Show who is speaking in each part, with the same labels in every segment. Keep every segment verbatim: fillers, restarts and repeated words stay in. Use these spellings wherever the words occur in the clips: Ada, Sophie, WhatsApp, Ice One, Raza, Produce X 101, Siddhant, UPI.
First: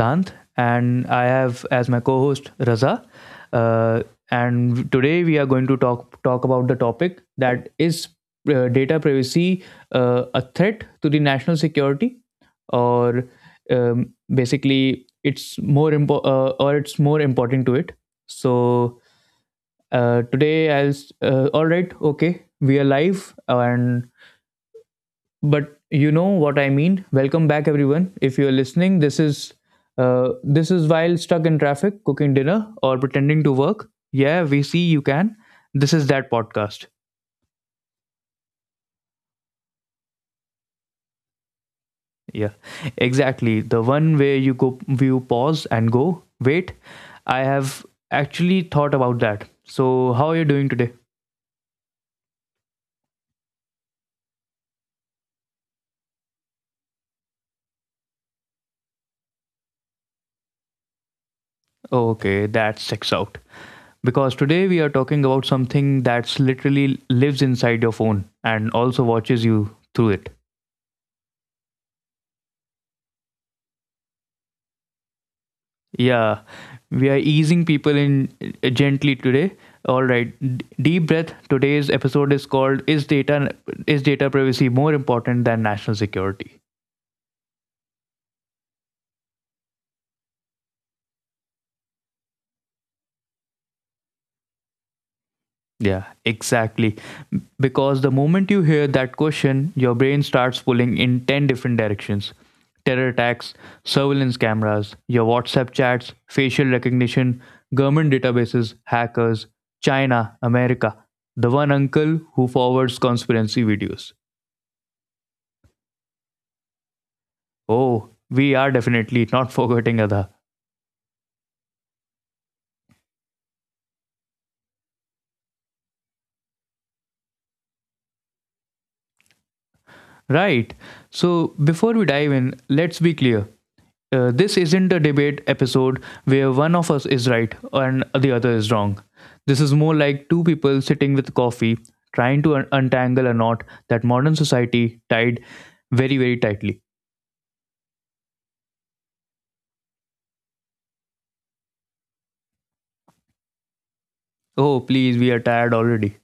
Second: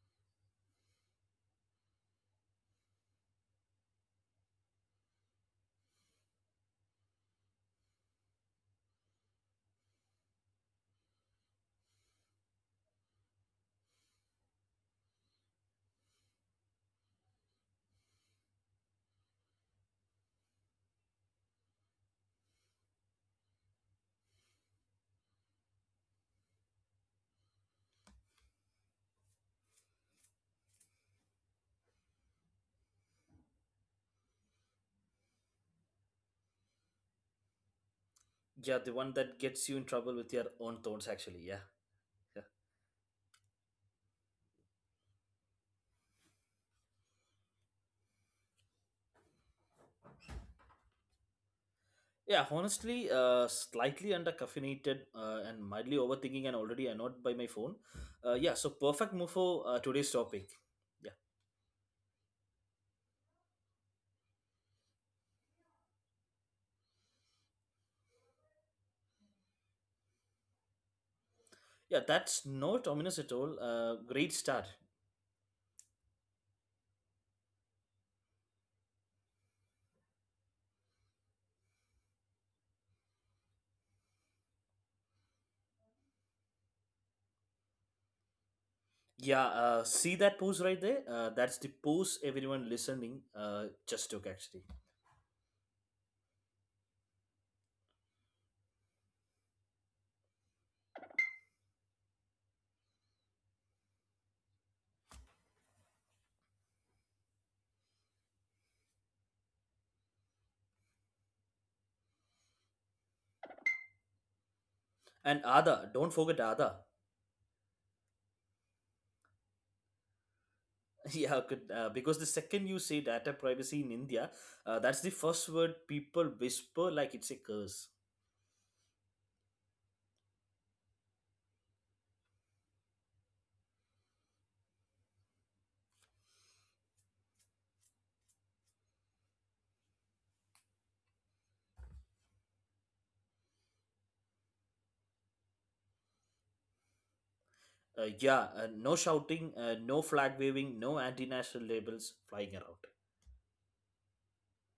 Speaker 1: Siddhant, and I have as my co-host Raza. Uh, and today we are going to talk talk about the topic that is uh, data privacy, uh, a threat to the national security, or um, basically it's more impo- uh, or it's more important to it. So uh, today I'll s- uh, all right, okay, we are live, and but you know what I mean, welcome back everyone. If you're listening, this is uh, this is while stuck in traffic, cooking dinner, or pretending to work. Yeah, we see you. Can this is that podcast?
Speaker 2: Yeah, the one that gets you in trouble with your own thoughts, actually. Yeah. Yeah,
Speaker 1: Yeah, exactly, the one where you go, you pause and go, wait, I have actually thought about that. So how are you doing today?
Speaker 2: Yeah, honestly, uh, slightly under caffeinated uh, and mildly overthinking and already annoyed by my phone. Uh, yeah, so perfect move for uh, today's topic. Yeah,
Speaker 1: Okay, that checks out, because today we are talking about something that's literally lives inside your phone and also watches you through it.
Speaker 2: yeah, that's not ominous at all. Uh, great start.
Speaker 1: Yeah, we are easing people in uh, gently today. All right, D- deep breath. Today's episode is called, "Is data is data privacy more important than national security?"
Speaker 2: Yeah, uh, see that pose right there? Uh, that's the pose everyone listening uh, just took actually.
Speaker 1: Yeah, exactly. Because the moment you hear that question, your brain starts pulling in ten different directions: terror attacks, surveillance cameras, your WhatsApp chats, facial recognition, government databases, hackers, China, America, the one uncle who forwards conspiracy videos.
Speaker 2: And Ada, don't forget Ada.
Speaker 1: Oh, we are definitely not forgetting Ada.
Speaker 2: Yeah, could, uh, because the second you say data privacy in India, uh, that's the first word people whisper like it's a curse.
Speaker 1: Right. So before we dive in, let's be clear. Uh, this isn't a debate episode where one of us is right and the other is wrong. This is more like two people sitting with coffee, trying to un- untangle a knot that modern society tied very, very tightly.
Speaker 2: Uh, yeah, uh, no shouting, uh, no flag waving, no anti-national labels flying around.
Speaker 1: Oh, please, we are tired already.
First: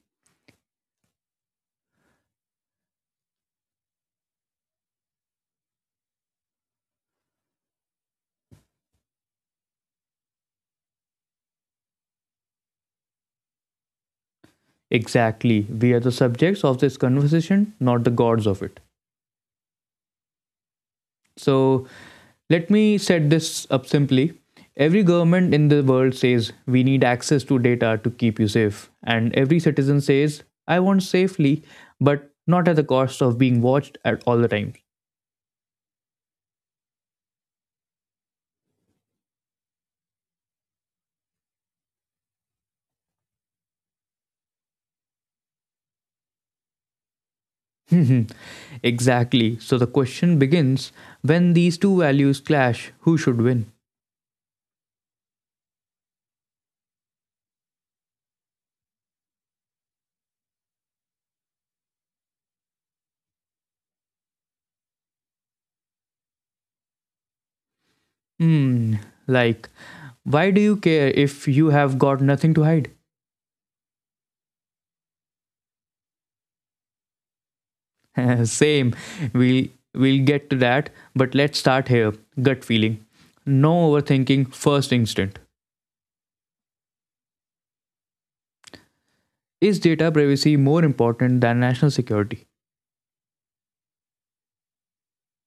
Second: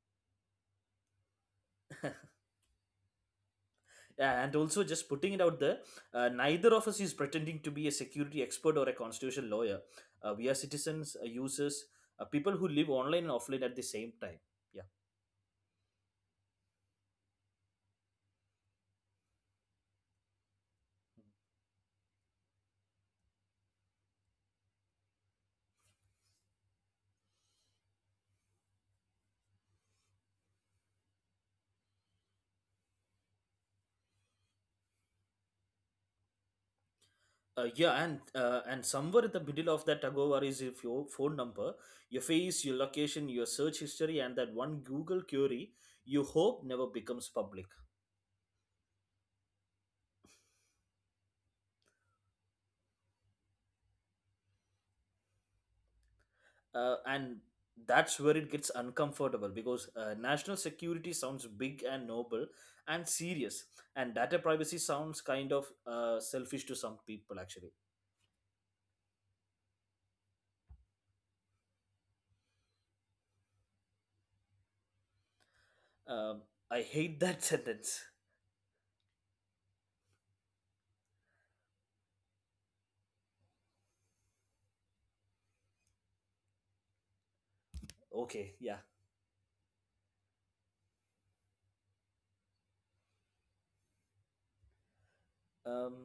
Speaker 2: Yeah, and also just putting it out there, uh, neither of us is pretending to be a security expert or a constitutional lawyer. Uh, we are citizens, uh, users, uh, people who live online and offline at the same time. Yeah.
Speaker 1: Exactly. We are the subjects of this conversation, not the gods of it. So let me set this up simply. Every government in the world says, we need access to data to keep you safe. And every citizen says, I want safely, but not at the cost of being watched at all the time.
Speaker 2: Uh, yeah, and uh, and somewhere in the middle of that tagover is if your phone number, your face, your location, your search history, and that one Google query you hope never becomes public.
Speaker 1: Exactly. So the question begins, when these two values clash, who should win?
Speaker 2: Uh, and that's where it gets uncomfortable because uh, national security sounds big and noble and serious, and data privacy sounds kind of uh, selfish to some people actually.
Speaker 1: Hmm, like, why do you care if you have got nothing to hide?
Speaker 2: Um, I hate that sentence.
Speaker 1: Same. We'll we'll get to that, but let's start here. Gut feeling. No overthinking, first instinct.
Speaker 2: Okay, yeah.
Speaker 1: Is data privacy more important than national security?
Speaker 2: Um,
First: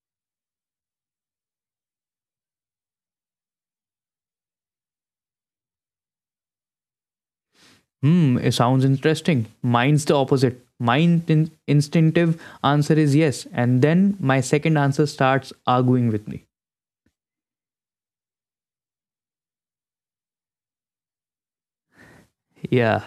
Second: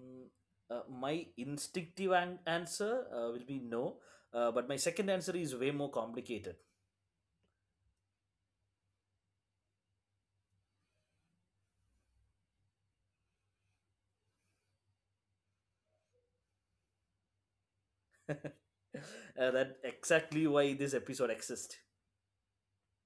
Speaker 2: uh, my instinctive an- answer uh, will be no, uh, but my second answer is way more complicated.
Speaker 1: Hmm, it sounds interesting. Mine's the opposite. My in- instinctive answer is yes, and then my second answer starts arguing with me.
Speaker 2: uh, that exactly why this episode exists.
Speaker 1: Yeah.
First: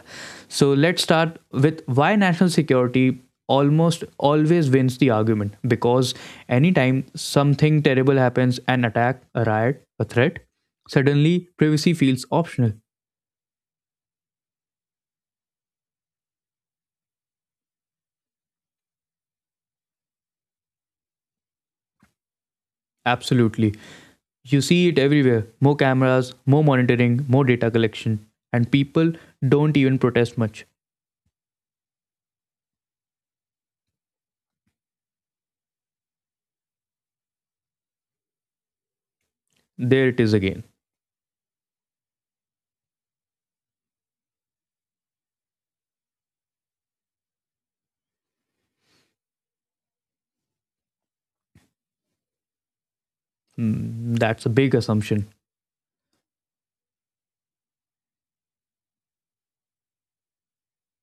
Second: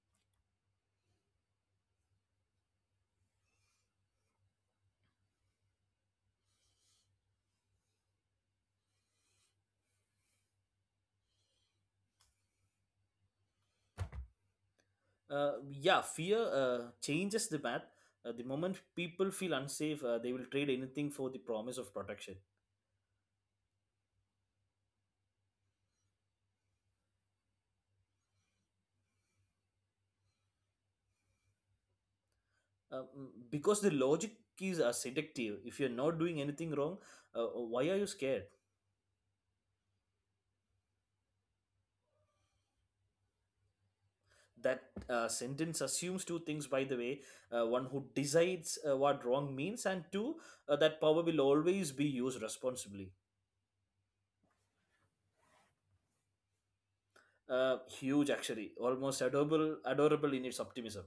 Speaker 1: So let's start with why national security almost always wins the argument, because anytime something terrible happens, an attack, a riot, a threat, suddenly privacy feels optional.
Speaker 2: Uh, yeah, fear uh, changes the math. Uh, the moment people feel unsafe, uh, they will trade anything for the promise of protection.
Speaker 1: Absolutely. You see it everywhere, more cameras, more monitoring, more data collection, and people don't even protest much.
Speaker 2: Uh, mm, because the logic is uh, seductive. If you're not doing anything wrong, uh, why are you scared?
Speaker 1: There it is again.
Speaker 2: that uh, sentence assumes two things, by the way: uh, one, who decides uh, what wrong means, and two, uh, that power will always be used responsibly.
Speaker 1: Hmm, that's a big assumption.
Speaker 2: Uh, huge, actually, almost adorable adorable in its optimism.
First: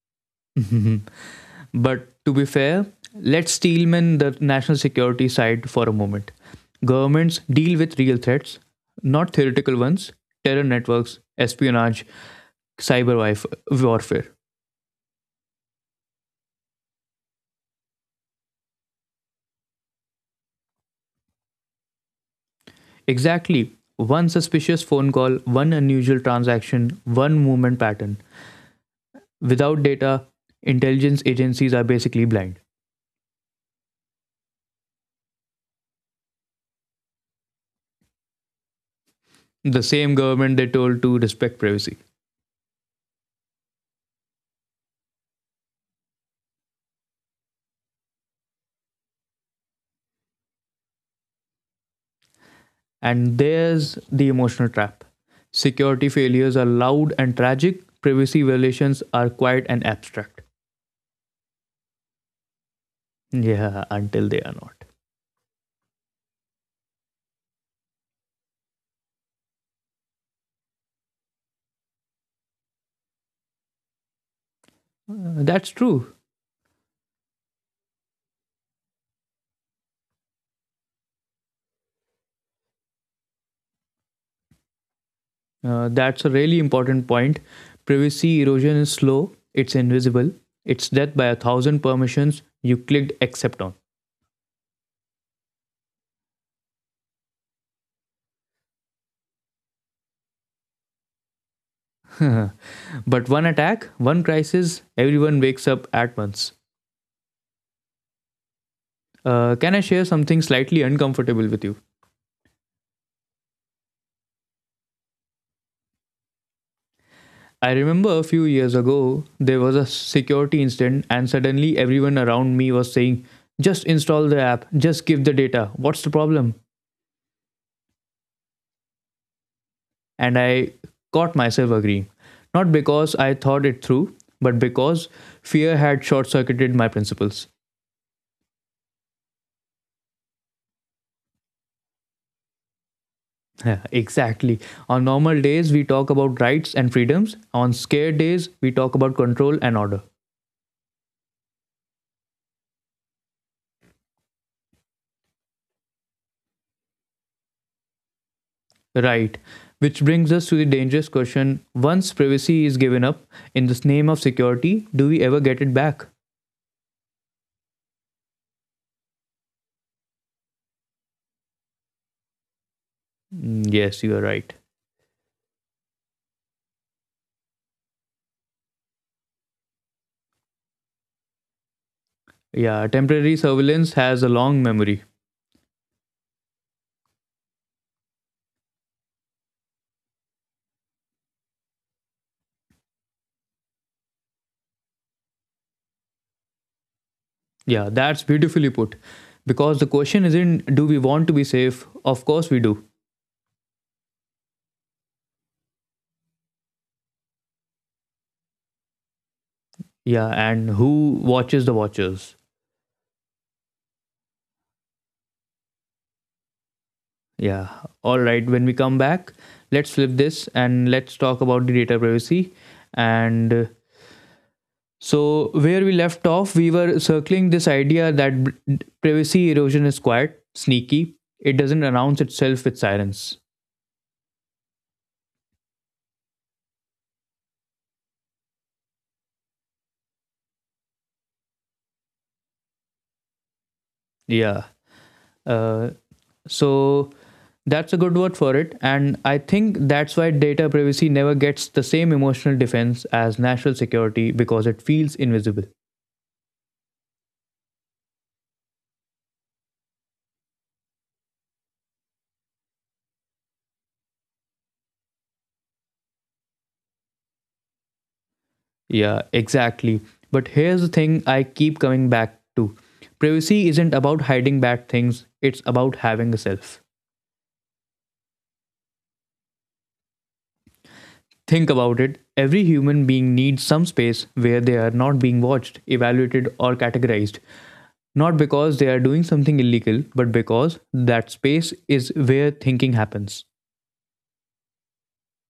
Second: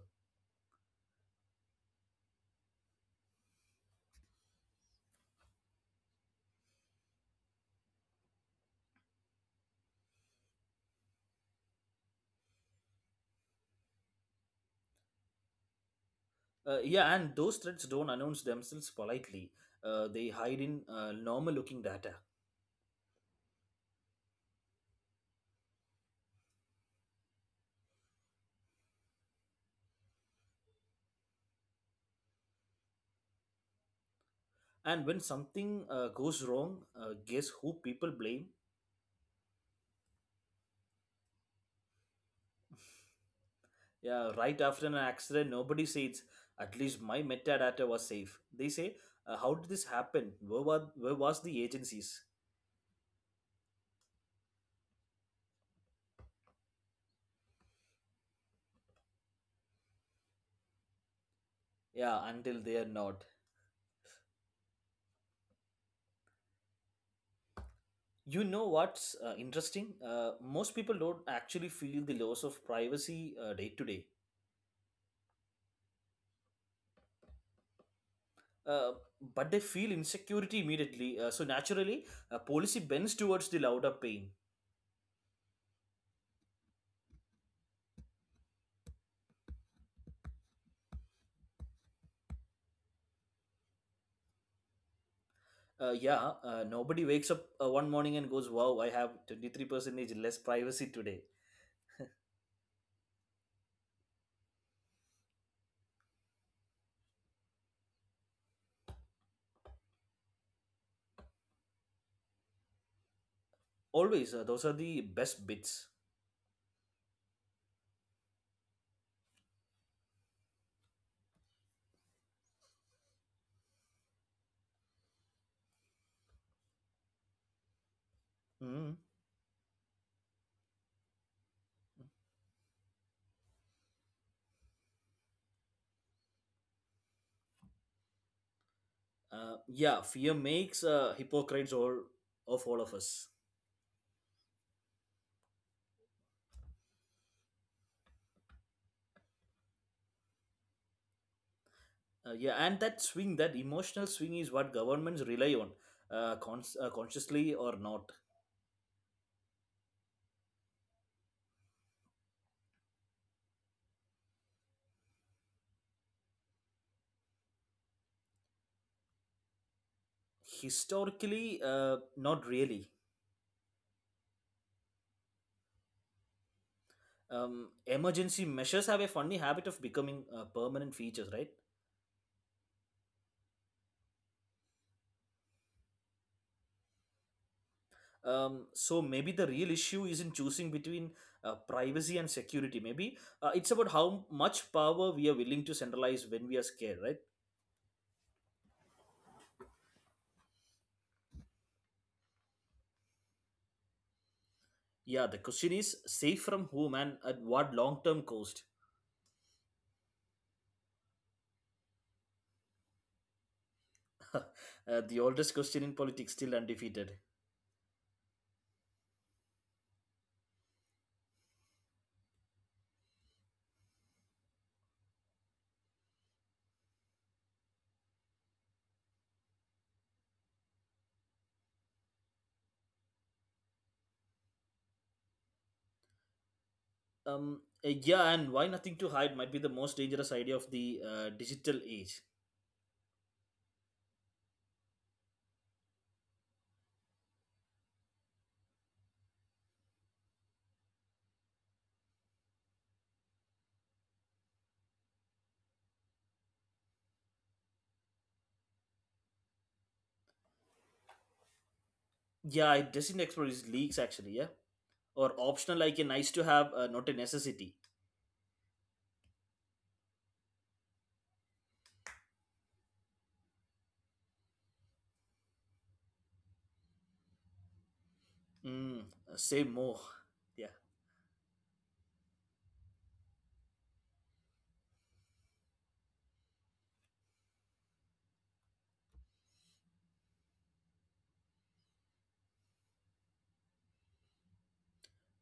Speaker 1: But to be fair, let's steelman the national security side for a moment. Governments deal with real threats, not theoretical ones, terror networks, espionage, cyber warfare.
Speaker 2: Uh, yeah and those threats don't announce themselves politely. Uh, they hide in uh, normal looking data.
Speaker 1: Exactly. One suspicious phone call, one unusual transaction, one movement pattern. Without data, intelligence agencies are basically blind.
Speaker 2: And when something uh, goes wrong, uh, guess who people blame?
Speaker 1: The same government they told to respect privacy.
Speaker 2: Yeah, right after an accident, nobody says, at least my metadata was safe. They say, "Uh, how did this happen? Where, were, where was the agencies?"
Speaker 1: And there's the emotional trap. Security failures are loud and tragic, privacy violations are quiet and abstract.
Speaker 2: Yeah, until they are not.
Speaker 1: Yeah, until they are not.
Speaker 2: You know what's uh, interesting? Uh, most people don't actually feel the loss of privacy uh, day to day.
Speaker 1: Uh, that's true.
Speaker 2: Uh, but they feel insecurity immediately. Uh, so naturally, uh, policy bends towards the louder pain.
Speaker 1: Uh, that's a really important point. Privacy erosion is slow, it's invisible, it's death by a thousand permissions you clicked accept on.
Speaker 2: Uh, yeah, uh, nobody wakes up uh, one morning and goes, wow, I have twenty-three percent less privacy today.
Speaker 1: But one attack, one crisis, everyone wakes up at once. Uh, can I share something slightly uncomfortable with you?
Speaker 2: Always, uh, those are the best bits.
Speaker 1: I remember a few years ago, there was a security incident, and suddenly everyone around me was saying, just install the app, just give the data, what's the problem?
Speaker 2: Mm.
Speaker 1: And I caught myself agreeing. Not because I thought it through, but because fear had short circuited my principles.
Speaker 2: Uh, yeah, fear makes uh, hypocrites all of all of us.
Speaker 1: Yeah, exactly. On normal days, we talk about rights and freedoms. On scared days, we talk about control and order.
Speaker 2: Uh, yeah, and that swing, that emotional swing, is what governments rely on, uh, cons- uh, consciously or not.
Speaker 1: Right. Which brings us to the dangerous question, once privacy is given up in the name of security, do we ever get it back?
Speaker 2: Historically, uh, not really.
Speaker 1: Mm, yes, you are right.
Speaker 2: Um, emergency measures have a funny habit of becoming uh, permanent features, right?
Speaker 1: Yeah, temporary surveillance has a long memory.
Speaker 2: Um, so maybe the real issue isn't choosing between uh, privacy and security. Maybe uh, it's about how much power we are willing to centralize when we are scared, right?
Speaker 1: Yeah, that's beautifully put. Because the question isn't, do we want to be safe? Of course we do.
Speaker 2: Yeah, the question is safe from whom and at what long term cost?
Speaker 1: Yeah, and who watches the watchers?
Speaker 2: Uh, the oldest question in politics, still undefeated.
Speaker 1: Yeah, all right. When we come back, let's flip this and let's talk about the data privacy and uh, so, where we left off, we were circling this idea that b- privacy erosion is quite sneaky. It doesn't announce itself with sirens.
Speaker 2: Um, uh, yeah, and why nothing to hide might be the most dangerous idea of the uh, digital age.
Speaker 1: Yeah. Uh, so, that's a good word for it. And I think that's why data privacy never gets the same emotional defense as national security, because it feels invisible.
Speaker 2: Yeah, it doesn't explore its leaks actually, yeah? Or optional, like a nice to have, uh, not a necessity.
Speaker 1: Yeah, exactly. But here's the thing I keep coming back to, privacy isn't about hiding bad things, it's about having a self.
Speaker 2: Mm, say more. Yeah.
Speaker 1: Think about it. Every human being needs some space where they are not being watched, evaluated, or categorized. Not because they are doing something illegal, but because that space is where thinking happens.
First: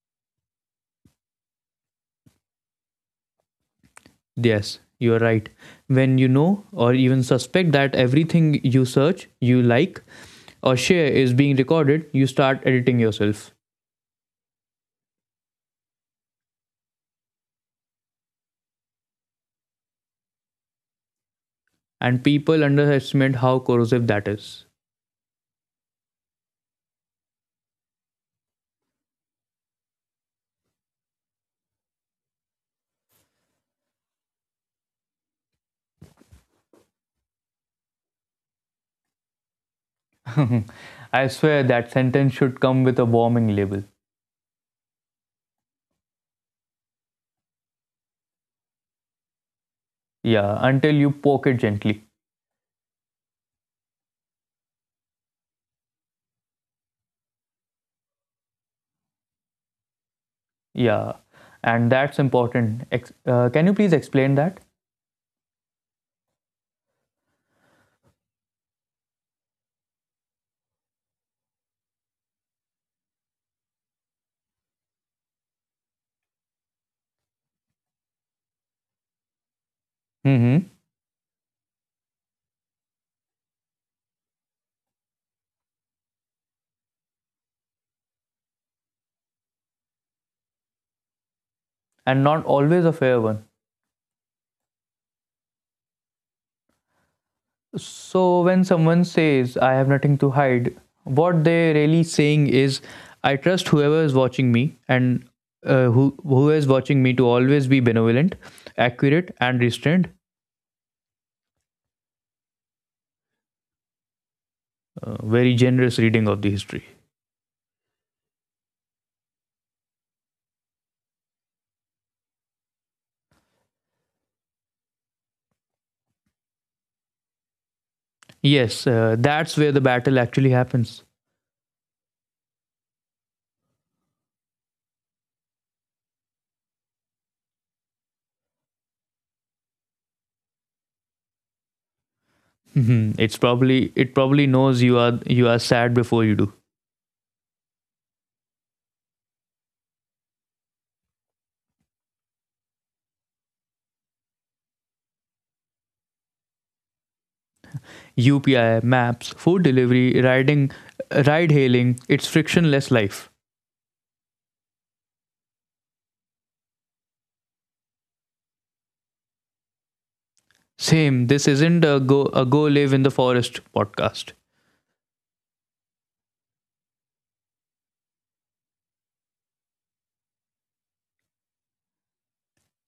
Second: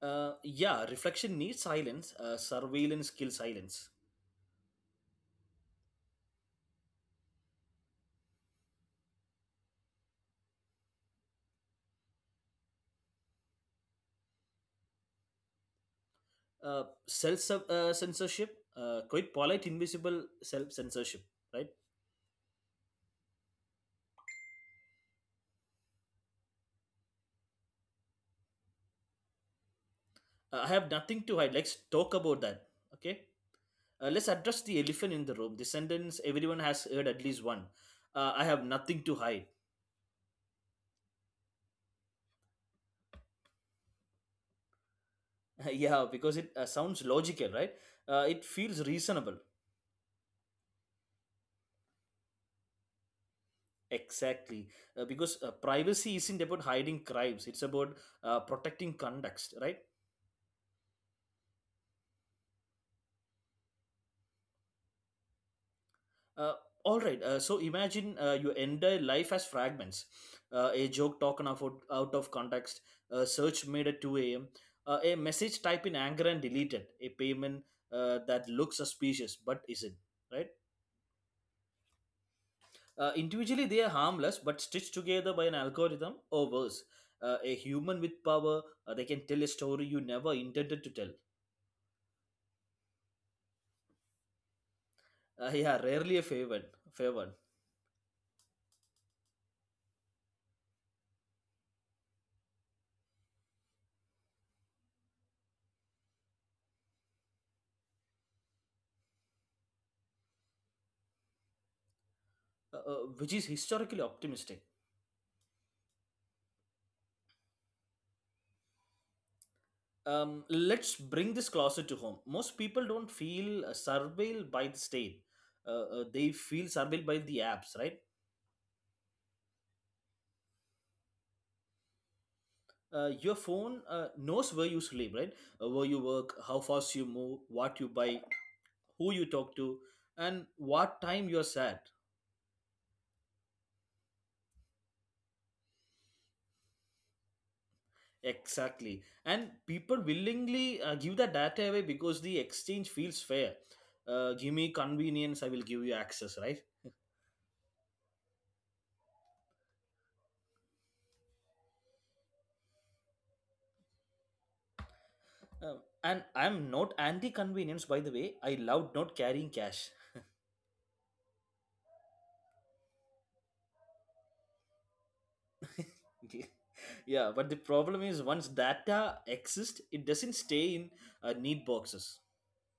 Speaker 2: Uh, yeah, reflection needs silence, uh, surveillance kills silence.
Speaker 1: Yes, you are right. When you know, or even suspect, that everything you search, you like, or share is being recorded, you start editing yourself.
Speaker 2: Uh, self uh, censorship, uh, quite polite, invisible self censorship, right?
Speaker 1: And people underestimate how corrosive that is.
Speaker 2: Uh, I have nothing to hide. Let's talk about that. Okay. Uh, let's address the elephant in the room. The sentence everyone has heard at least one. Uh, I have nothing to hide.
Speaker 1: I swear that sentence should come with a warning label.
Speaker 2: Yeah, because it uh, sounds logical, right? Uh, it feels reasonable.
Speaker 1: Yeah, until you poke it gently.
Speaker 2: Exactly. Uh, because uh, privacy isn't about hiding crimes, it's about uh, protecting context, right?
Speaker 1: Yeah, and that's important. Ex- uh, can you please explain that?
Speaker 2: Uh, all right. Uh, so imagine uh, your entire life as fragments. Uh, a joke taken out, out of context, a search made at two a m, uh, a message typed in anger and deleted, a payment uh, that looks suspicious but isn't, right?
Speaker 1: Hmm.
Speaker 2: Uh, individually, they are harmless, but stitched together by an algorithm, or worse, Uh, a human with power, uh, they can tell a story you never intended to tell.
Speaker 1: And not always a fair one.
Speaker 2: Uh, yeah, rarely a favored, favored,
Speaker 1: So, when someone says, I have nothing to hide, what they're really saying is, I trust whoever is watching me, and uh, who, who is watching me, to always be benevolent, accurate, and restrained.
Speaker 2: uh, uh, Which is historically optimistic.
Speaker 1: Uh, very generous reading of the history.
Speaker 2: Um, let's bring this closer to home. Most people don't feel uh, surveilled by the state. Uh, uh, they feel surveilled by the apps, right?
Speaker 1: Yes, uh, that's where the battle actually happens.
Speaker 2: Uh, your phone uh, knows where you sleep, right? Uh, where you work, how fast you move, what you buy, who you talk to, and what time you're sad.
Speaker 1: Mhm. It's probably it probably knows you are you are sad before you do.
Speaker 2: Exactly. And people willingly uh, give that data away because the exchange feels fair. Uh, give me convenience, I will give you access, right?
Speaker 1: U P I, maps, food delivery, riding, ride hailing, it's frictionless life.
Speaker 2: Um, and I'm not anti convenience, by the way. I love not carrying cash.
Speaker 1: Same, this isn't a go, a go live in the forest podcast.
Speaker 2: Yeah, but the problem is once data exists, it doesn't stay in uh, neat boxes.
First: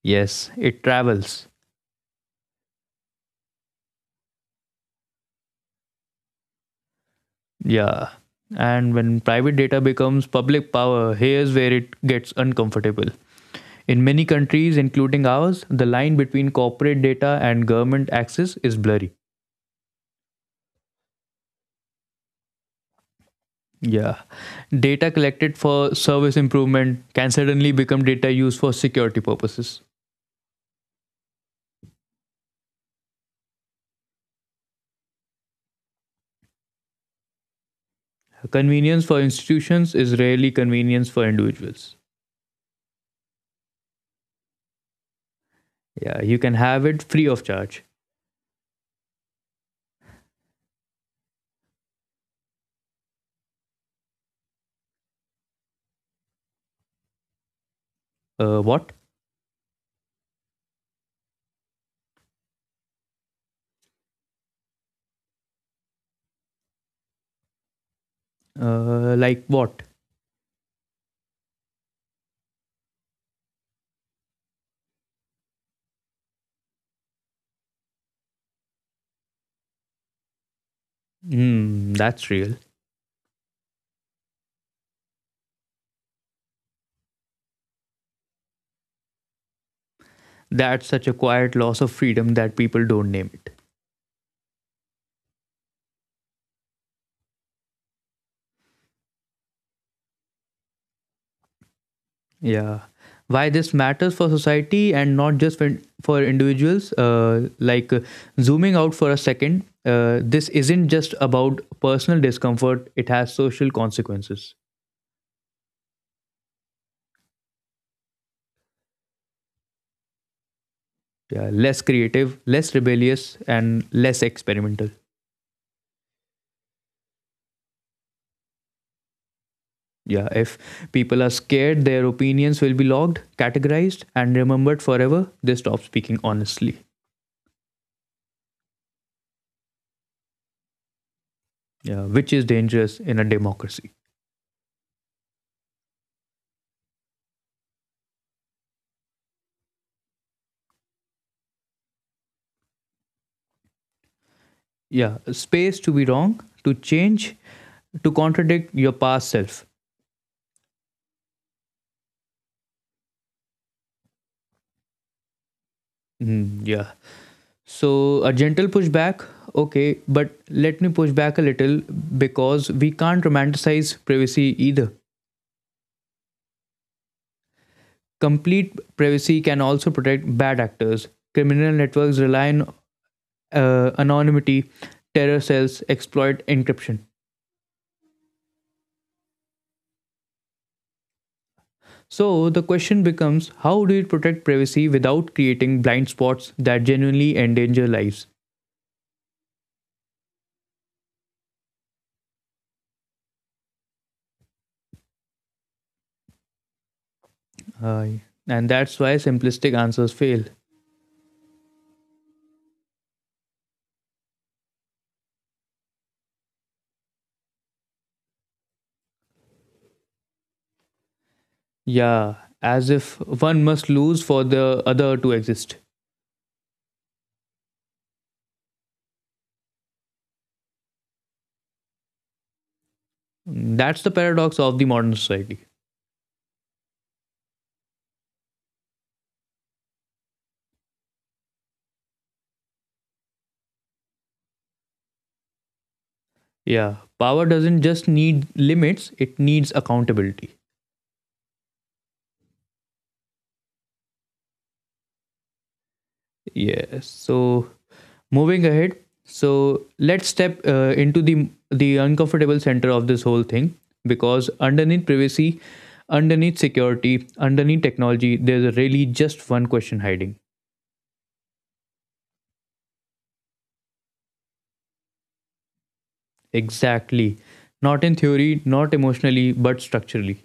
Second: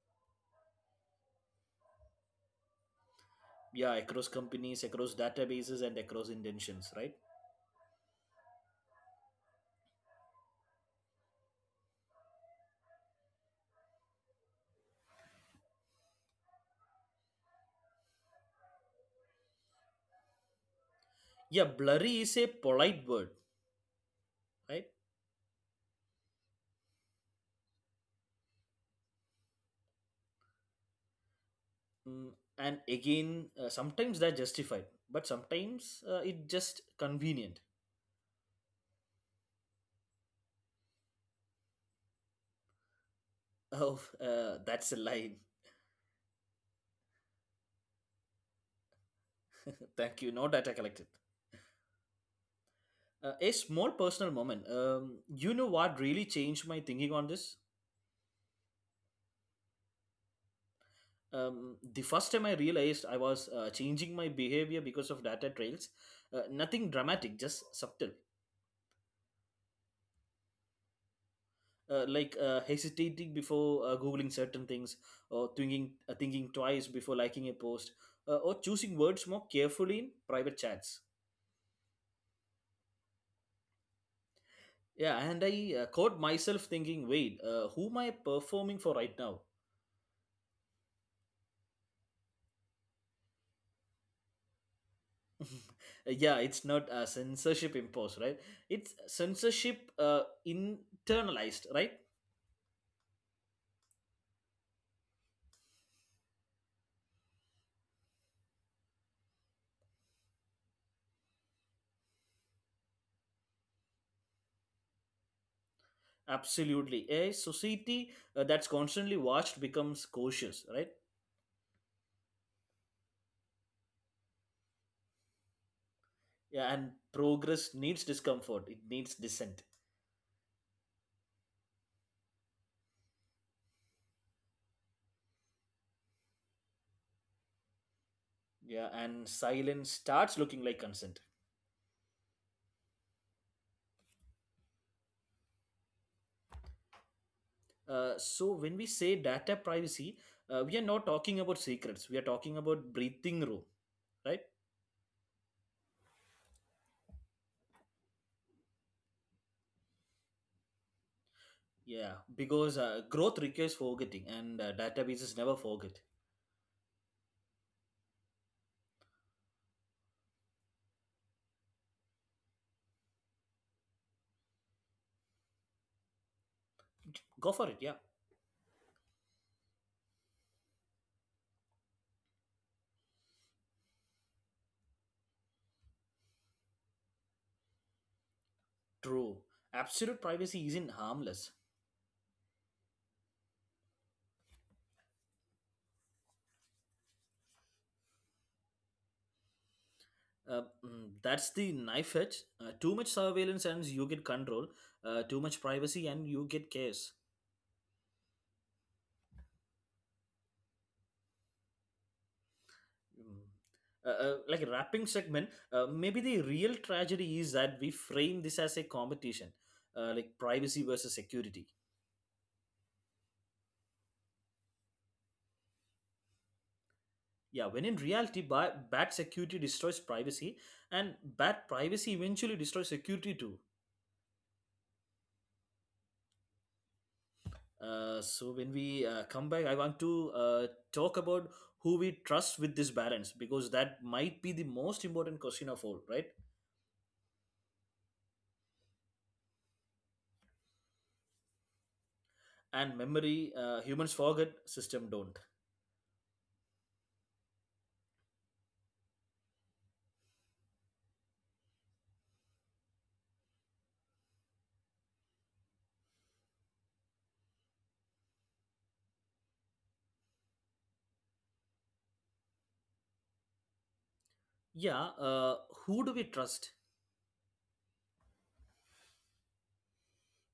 Speaker 1: Yes, it travels.
Speaker 2: Yeah, across companies, across databases, and across intentions, right?
Speaker 1: Yeah. And when private data becomes public power, here's where it gets uncomfortable. In many countries, including ours, the line between corporate data and government access is blurry.
Speaker 2: Yeah, blurry is a polite word,
Speaker 1: Yeah.
Speaker 2: right?
Speaker 1: Data collected for service improvement can suddenly become data used for security purposes.
Speaker 2: Mm, and again, uh, sometimes they're justified, but sometimes uh, it's just convenient.
Speaker 1: Convenience for institutions is rarely convenience for individuals.
Speaker 2: Oh, uh, that's a line.
Speaker 1: Yeah, you can have it free of charge.
Speaker 2: Thank you. No data collected. Uh, a small personal moment. Um, you know what really changed my thinking on this?
Speaker 1: Uh, what?
Speaker 2: Um, the first time I realized I was uh, changing my behavior because of data trails, uh, nothing dramatic, just subtle.
Speaker 1: Uh, like what?
Speaker 2: Uh, like uh, hesitating before uh, googling certain things, or thinking uh, thinking twice before liking a post, uh, or choosing words more carefully in private chats.
Speaker 1: Hmm, that's real.
Speaker 2: Yeah, and I uh, caught myself thinking, wait, uh, who am I performing for right now?
Speaker 1: That's such a quiet loss of freedom that people don't name it.
Speaker 2: Yeah, it's not a censorship imposed, right? It's censorship uh, internalized, right?
Speaker 1: Yeah. Why this matters for society and not just for, for individuals, uh, like uh, zooming out for a second, uh, this isn't just about personal discomfort, it has social consequences.
Speaker 2: Absolutely, a society uh, that's constantly watched becomes cautious, right?
Speaker 1: Yeah, less creative, less rebellious, and less experimental.
Speaker 2: Yeah, and progress needs discomfort, it needs dissent.
Speaker 1: Yeah, if people are scared, their opinions will be logged, categorized, and remembered forever. They stop speaking honestly,
Speaker 2: Yeah, and silence starts looking like consent.
Speaker 1: yeah, which is dangerous in a democracy.
Speaker 2: Uh, so when we say data privacy, uh, we are not talking about secrets, we are talking about breathing room, right?
Speaker 1: Yeah, space to be wrong, to change, to contradict your past self.
Speaker 2: Yeah, because uh, growth requires forgetting, and uh, databases never forget.
Speaker 1: Mm, yeah. So, a gentle pushback, okay, but let me push back a little, because we can't romanticize privacy either.
Speaker 2: Go for it, yeah.
Speaker 1: Complete privacy can also protect bad actors. Criminal networks rely on uh, anonymity, terror cells exploit encryption.
Speaker 2: True. Absolute privacy isn't harmless.
Speaker 1: So the question becomes, how do you protect privacy without creating blind spots that genuinely endanger lives?
Speaker 2: Uh, mm, that's the knife edge. Uh, too much surveillance and you get control. Uh, too much privacy and you get chaos.
Speaker 1: Uh, and that's why simplistic answers fail.
Speaker 2: Mm. Uh, uh, like a wrapping segment, uh, maybe the real tragedy is that we frame this as a competition, uh, like privacy versus security.
Speaker 1: Yeah, as if one must lose for the other to exist.
Speaker 2: Yeah, when in reality, ba- bad security destroys privacy, and bad privacy eventually destroys security too.
Speaker 1: That's the paradox of the modern society.
Speaker 2: Uh, so when we uh, come back, I want to uh, talk about who we trust with this balance, because that might be the most important question of all, right?
Speaker 1: Yeah, power doesn't just need limits, it needs accountability.
Speaker 2: And memory, uh, humans forget, system don't.
Speaker 1: Yeah, so moving ahead, so let's step uh, into the the uncomfortable center of this whole thing, because underneath privacy, underneath security, underneath technology, there's really just one question hiding.
Speaker 2: Yeah, uh, who do we trust?
Speaker 1: Exactly, not in theory, not emotionally, but structurally.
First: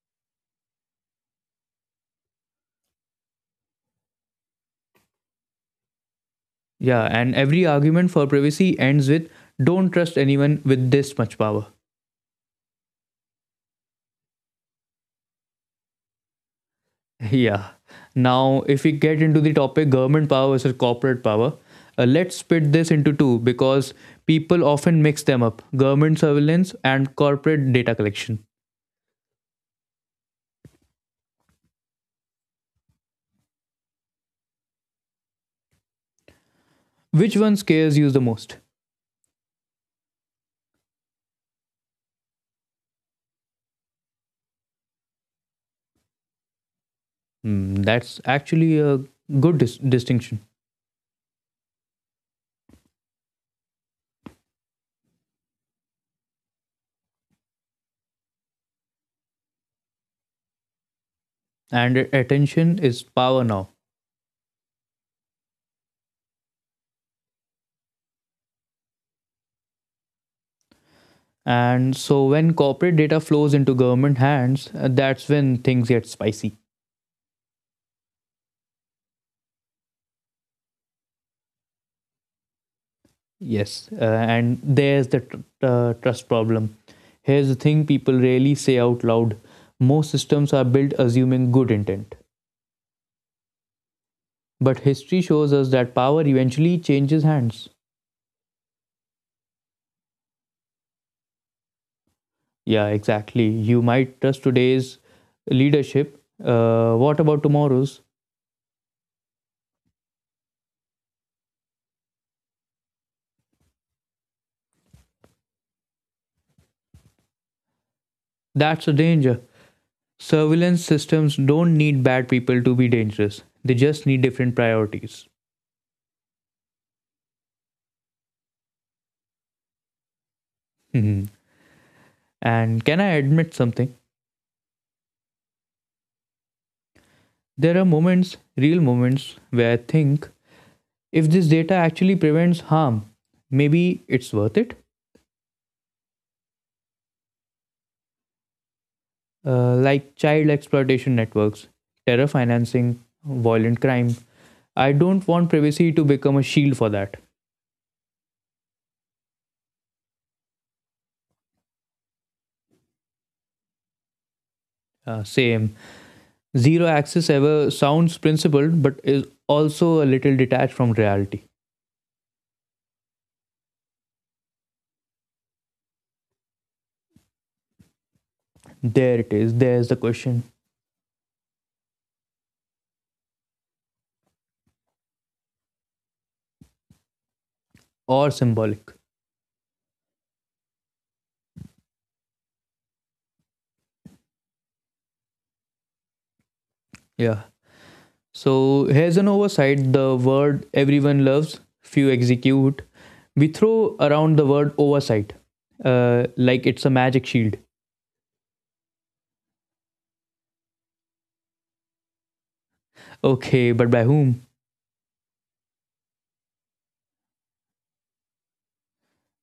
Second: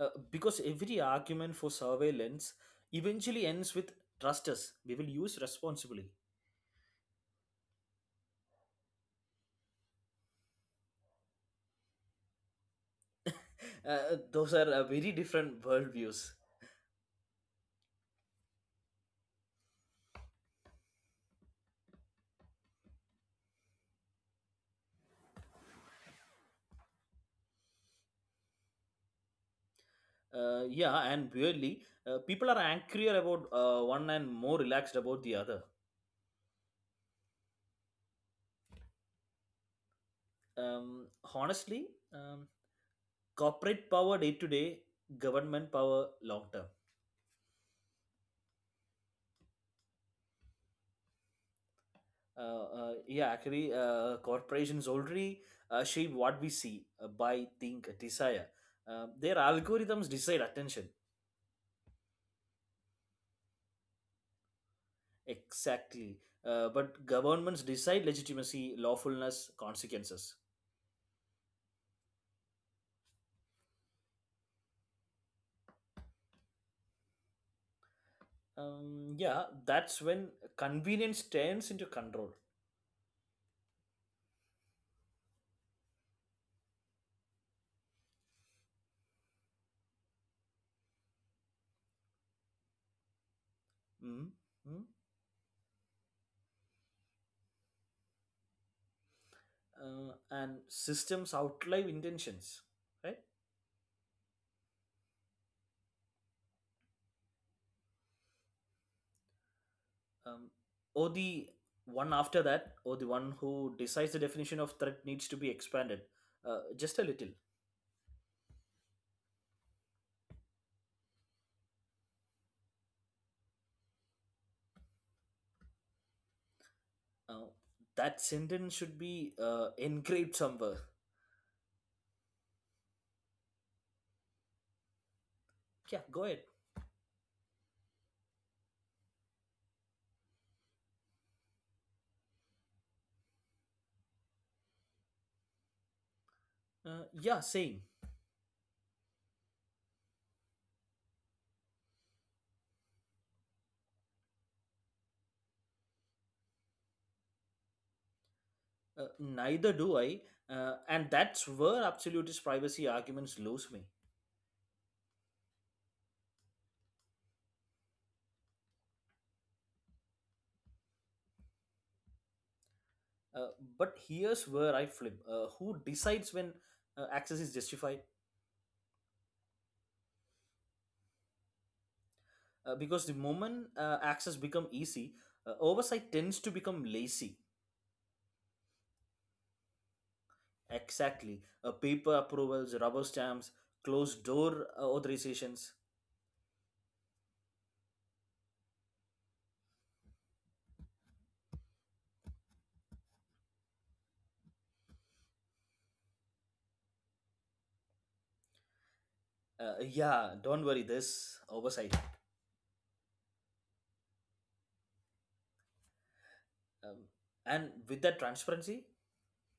Speaker 2: Uh, because every argument for surveillance eventually ends with trust us. We will use responsibly.
Speaker 1: Yeah, and every argument for privacy ends with, don't trust anyone with this much power.
Speaker 2: Uh, those are uh, very different worldviews.
Speaker 1: Yeah. Now, if we get into the topic, government power versus corporate power, uh, let's split this into two, because people often mix them up, government surveillance and corporate data collection.
Speaker 2: Uh, yeah, and weirdly, uh, people are angrier about uh, one and more relaxed about the other.
Speaker 1: Which one scares you the most?
Speaker 2: Um, Honestly, um, corporate power day to day, government power long term.
Speaker 1: Hmm, that's actually a good dis- distinction.
Speaker 2: Uh, uh, yeah, actually, uh, corporations already uh, shape what we see, uh, buy, think, desire. Uh, their algorithms decide attention.
Speaker 1: And attention is power now.
Speaker 2: Exactly. Uh, but governments decide legitimacy, lawfulness, consequences.
Speaker 1: And so, when corporate data flows into government hands, uh, that's when things get spicy.
Speaker 2: Um, yeah, that's when convenience turns into control.
Speaker 1: Yes, uh, and there's the tr- uh, trust problem. Here's the thing people rarely say out loud, most systems are built assuming good intent. But
Speaker 2: Mm-hmm.
Speaker 1: history shows us that power eventually changes hands.
Speaker 2: Uh, and systems outlive intentions,
Speaker 1: Yeah,
Speaker 2: right?
Speaker 1: exactly. You might trust today's leadership. Uh, what about tomorrow's?
Speaker 2: Um, or the one after that, or the one who decides the definition of threat needs to be expanded uh, just a little.
Speaker 1: That's a danger. Surveillance systems don't need bad people to be dangerous, they just need different priorities.
Speaker 2: Uh, that sentence should be uh, engraved somewhere.
Speaker 1: Mhm. And can I admit something?
Speaker 2: Yeah, go ahead.
Speaker 1: There are moments, real moments, where I think, if this data actually prevents harm, maybe it's worth it.
Speaker 2: Uh, yeah, same.
Speaker 1: Uh, like child exploitation networks, terror financing, violent crime. I don't want privacy to become a shield for that.
Speaker 2: Uh, neither do I, uh, and that's where absolutist privacy arguments lose me.
Speaker 1: Uh, same. Zero access ever sounds principled, but is also a little detached from reality.
Speaker 2: Uh, but here's where I flip. Uh, who decides when uh, access is justified?
Speaker 1: There it is. There's the question.
Speaker 2: Uh, because the moment uh, access become easy, uh, oversight tends to become lazy.
Speaker 1: Or symbolic.
Speaker 2: Exactly. Uh, paper approvals, rubber stamps, closed door uh, authorizations.
Speaker 1: Yeah. So here's an oversight, the word everyone loves, few execute. We throw around the word oversight uh, like it's a magic shield.
Speaker 2: Uh, yeah, don't worry, there's oversight.
Speaker 1: Okay, but by whom?
Speaker 2: Um, and with that transparency,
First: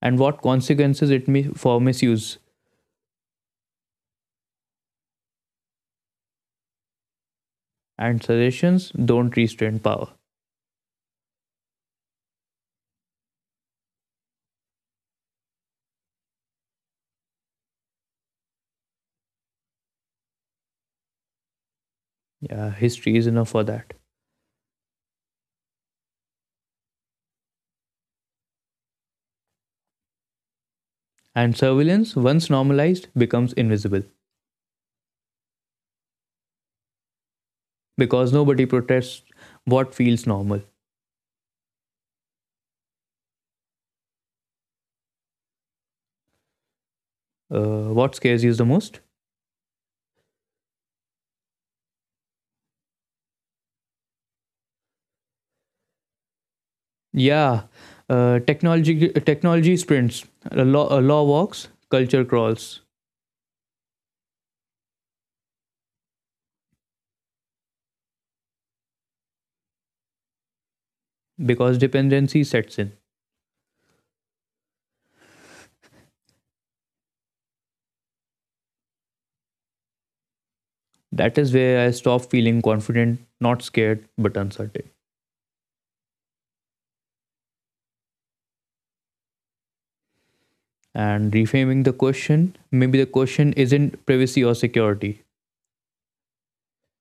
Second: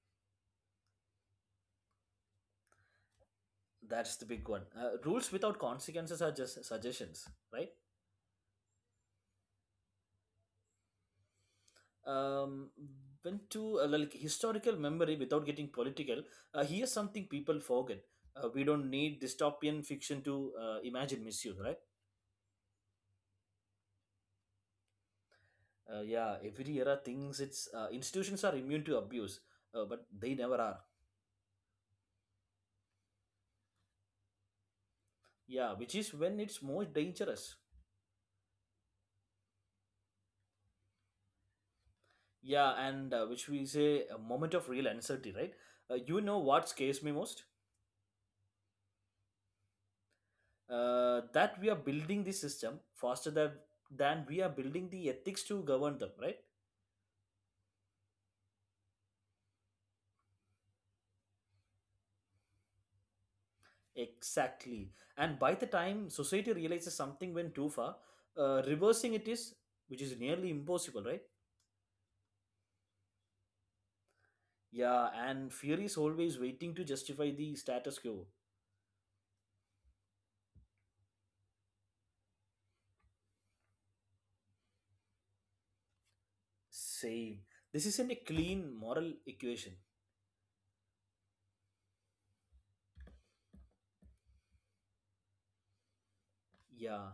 Speaker 1: And what consequences it may for misuse?
Speaker 2: that's the big one. Uh, rules without consequences are just suggestions, right?
Speaker 1: And suggestions don't restrain power.
Speaker 2: Um, when to uh, like historical memory without getting political, uh, here's something people forget. Uh, we don't need dystopian fiction to uh, imagine misuse, right?
Speaker 1: Yeah, history is enough for that.
Speaker 2: Uh, yeah, every era thinks its uh, institutions are immune to abuse, uh, but they never are.
Speaker 1: And surveillance, once normalized, becomes invisible
Speaker 2: Yeah, which is when it's most dangerous.
Speaker 1: because nobody protests what feels normal.
Speaker 2: Yeah, and uh, which we say a moment of real uncertainty, right? Uh, you know what scares me most?
Speaker 1: Uh, what scares you the most?
Speaker 2: Uh, that we are building the system faster than than we are building the ethics to govern them, right?
Speaker 1: Yeah, uh, technology technology sprints, uh, law uh, law walks, culture crawls
Speaker 2: Exactly. And by the time society realizes something went too far, uh, reversing it is, which is nearly impossible, right?
Speaker 1: because dependency sets in.
Speaker 2: Yeah, and fear is always waiting to justify the status quo.
Speaker 1: That is where I stop feeling confident, not scared, but uncertain.
Speaker 2: Same. This isn't a clean moral equation.
Speaker 1: And reframing the question, maybe the question isn't privacy or security.
Speaker 2: Yeah,